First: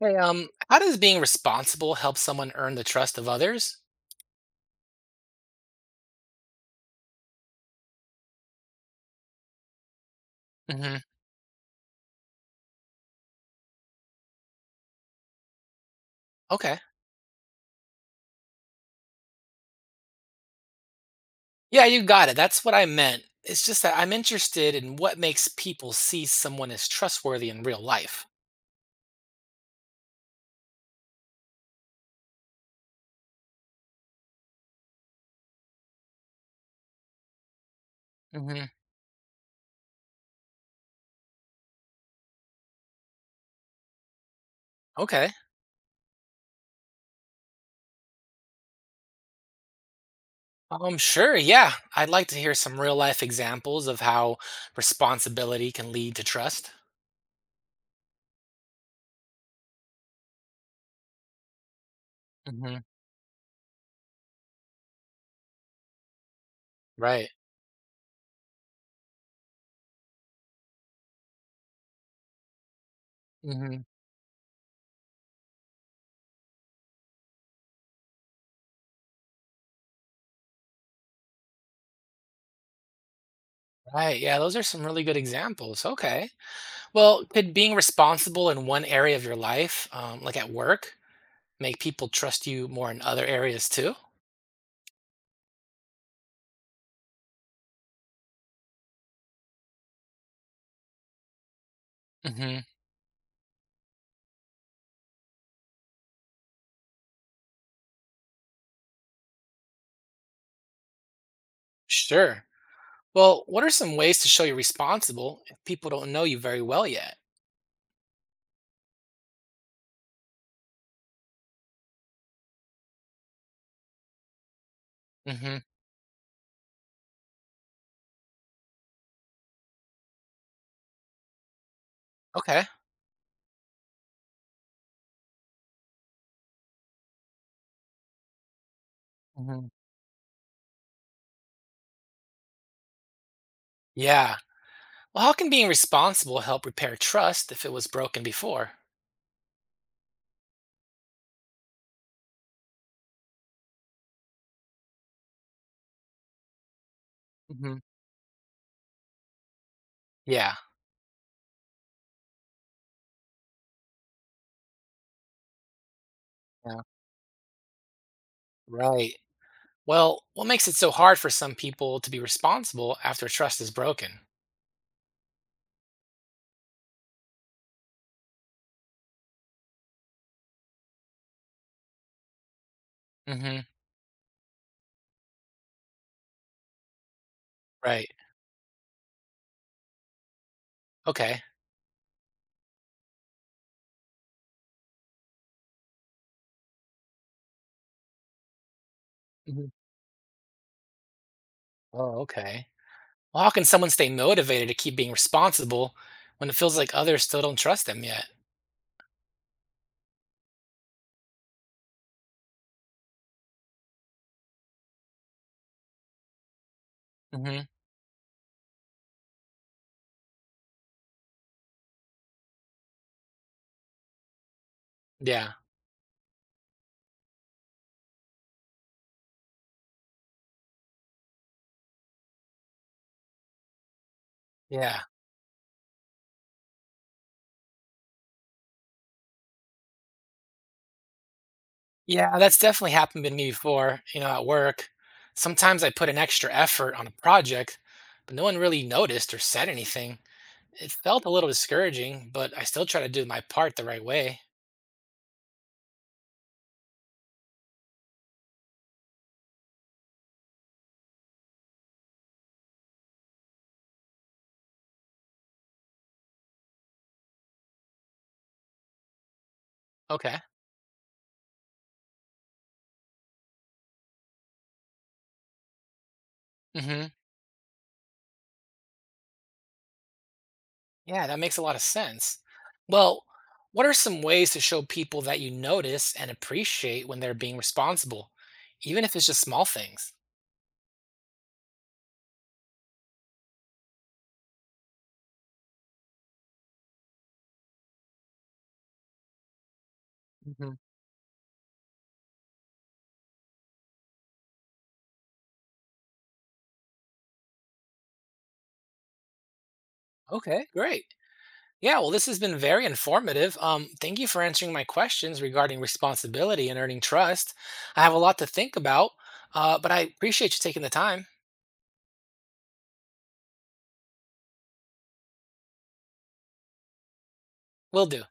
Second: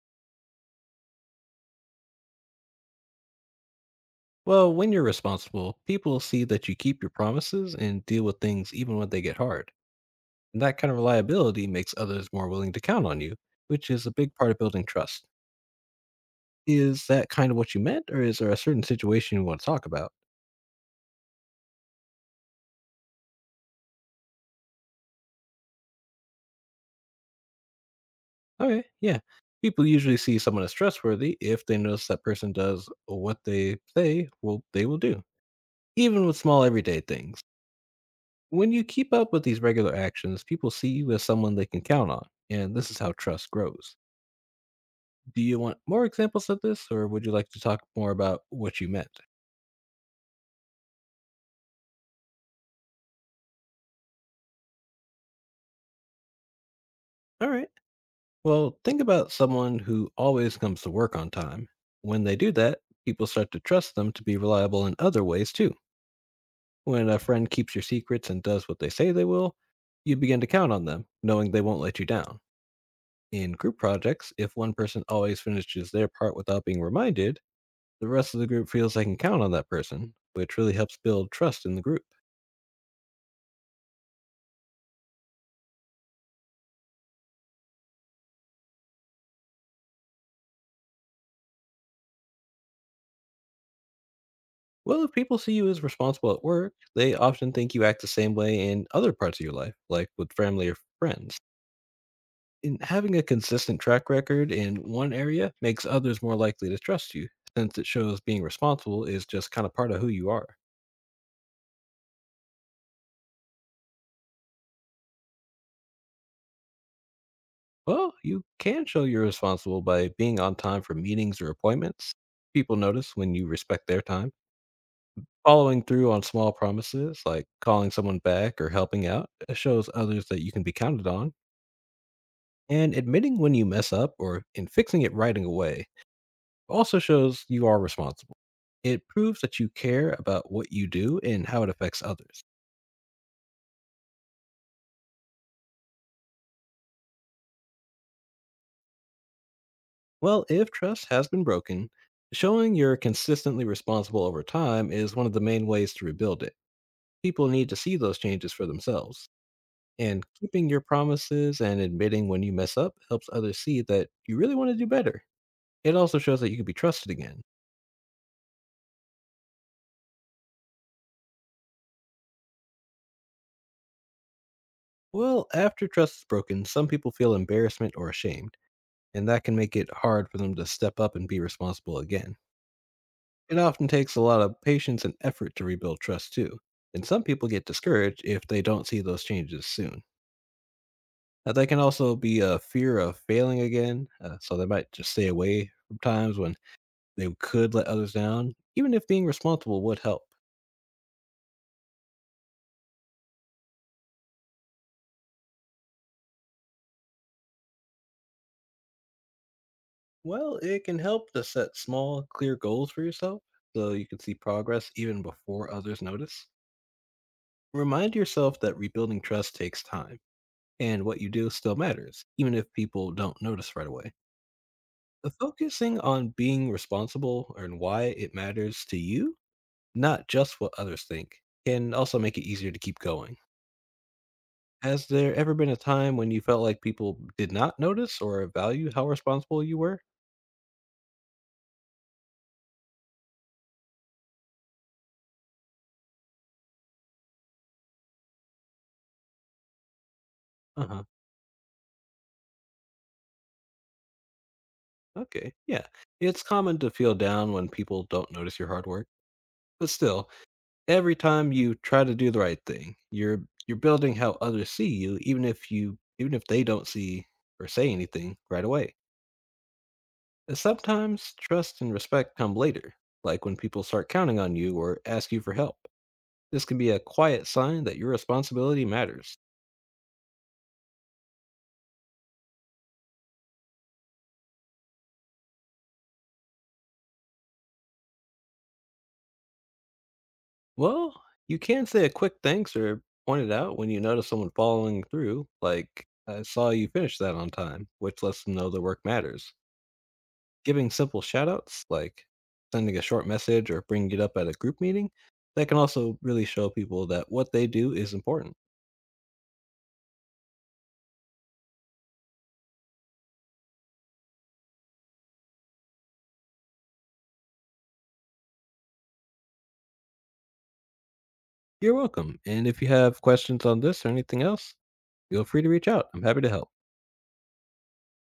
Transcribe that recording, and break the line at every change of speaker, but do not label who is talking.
Hey, how does being responsible help someone earn the trust of others?
Well, when you're responsible, people see that you keep your promises and deal with things even when they get hard. And that kind of
Hmm.
reliability makes others more willing to count on you, which is a big part of building trust.
Okay.
Is that kind of what you meant, or is there a certain situation you want to talk about?
Yeah, you got it. That's what I meant. It's just that I'm interested in what makes people see someone as trustworthy in real life.
Okay, yeah. People usually see someone as trustworthy if they notice that person does what they say well they will do, even with small everyday things.
Hmm.
When you keep up with these regular actions, people see you as someone they can count on, and this is how trust grows.
Okay.
Do you want more examples of this, or would you like to talk more about what you meant?
Sure. Yeah. I'd like to hear some real life examples of how responsibility can lead to trust.
All right. Well, think about someone who always comes to work on time. When they do
Hmm.
that, people start to trust them to be reliable in other ways too. When a
Right.
friend keeps your secrets and does what they say they will, you begin to count on them, knowing they won't let you down. In group
Hmm.
projects, if one person always finishes their part without being reminded, the rest of the group feels they can count on that person, which really helps build trust in the group.
Right. Yeah. Those are some really good examples. Okay. Well, could being responsible in one area of your life, like at work, make people trust you more in other areas too?
Well, if people see you as responsible at work, they often think you act the same way in other parts of your life, like with family or friends.
Hmm.
And having a consistent track record in one area makes others more likely to trust you, since it shows being responsible is just kind of part of who you are.
Sure. Well, what are some ways to show you're responsible if people don't know you very well yet?
Well, you can show you're responsible by being on time for meetings or appointments. People notice when you respect their time.
Hmm.
Following through on small promises, like calling someone back or helping out, shows others that you can be counted on.
Okay.
And admitting when you mess up or in fixing it right away also shows you are responsible. It proves that you
Hmm.
care about what you do and how it affects others.
Yeah. Well, how can being responsible help repair trust if it was broken before?
Well, if trust has been broken, showing you're consistently responsible over time is one of the main ways to rebuild it. People need
Hmm.
to see those changes for themselves. And
Yeah.
keeping your promises and admitting when you mess up helps others see that you really want to do better. It also shows that you can be
Yeah.
trusted again.
Right. Well, what makes it so hard for some people to be responsible after trust is broken?
Well, after trust is broken, some people feel embarrassment or ashamed and that can make it hard for them to step up and be responsible again. It
Hmm.
often takes a lot of patience and effort to rebuild trust, too, and some people get
Right.
discouraged if they don't see those changes soon.
Okay.
Now, that can also be a fear of failing again, so they might just stay away from times when they could let others down, even if being
Hmm.
responsible would help.
Oh, okay. Well, how can someone stay motivated to keep being responsible when it feels like others still don't trust them yet?
Well, it can help to set small, clear goals for yourself so you can see progress even before others notice.
Hmm.
Remind yourself that rebuilding trust takes time and what you do still matters, even if people don't notice right away. The
Yeah,
focusing on being responsible and why it matters to you, not just what others think, can also make it easier to keep going.
yeah,
Has there ever been a time when you felt like people did not notice or value how responsible you were?
yeah. That's definitely happened to me before. At work, sometimes I put an extra effort on a project, but no one really noticed or said anything.
Uh
It
huh.
felt a little discouraging, but I still try to do my part the right way.
Okay. Yeah. It's common to feel down when people don't notice your hard work, but still, every time you try to do the right thing, you're building how others see you, even if they don't see or say anything right away.
Okay.
And sometimes trust and respect come later, like when people start counting on you or ask you for help. This can be a
Hmm.
quiet sign that your responsibility matters.
Yeah, that makes a lot of sense. Well, what are some ways to show people that you notice and appreciate when they're being responsible, even if it's just small things?
Well, you can say a quick thanks or point it out when you notice someone following through, like I saw you finish that on time, which lets them know the work matters.
Mhm.
Giving simple shoutouts, like sending a short message or bringing it up at a group meeting, that can also really show people that what they do is important.
Okay, great. Yeah, well, this has been very informative. Thank you for answering my questions regarding responsibility and earning trust. I have a lot to think about, but I appreciate you taking the time.
You're welcome. And if you have questions on this or anything else, feel free to reach out. I'm happy to help.
Will do.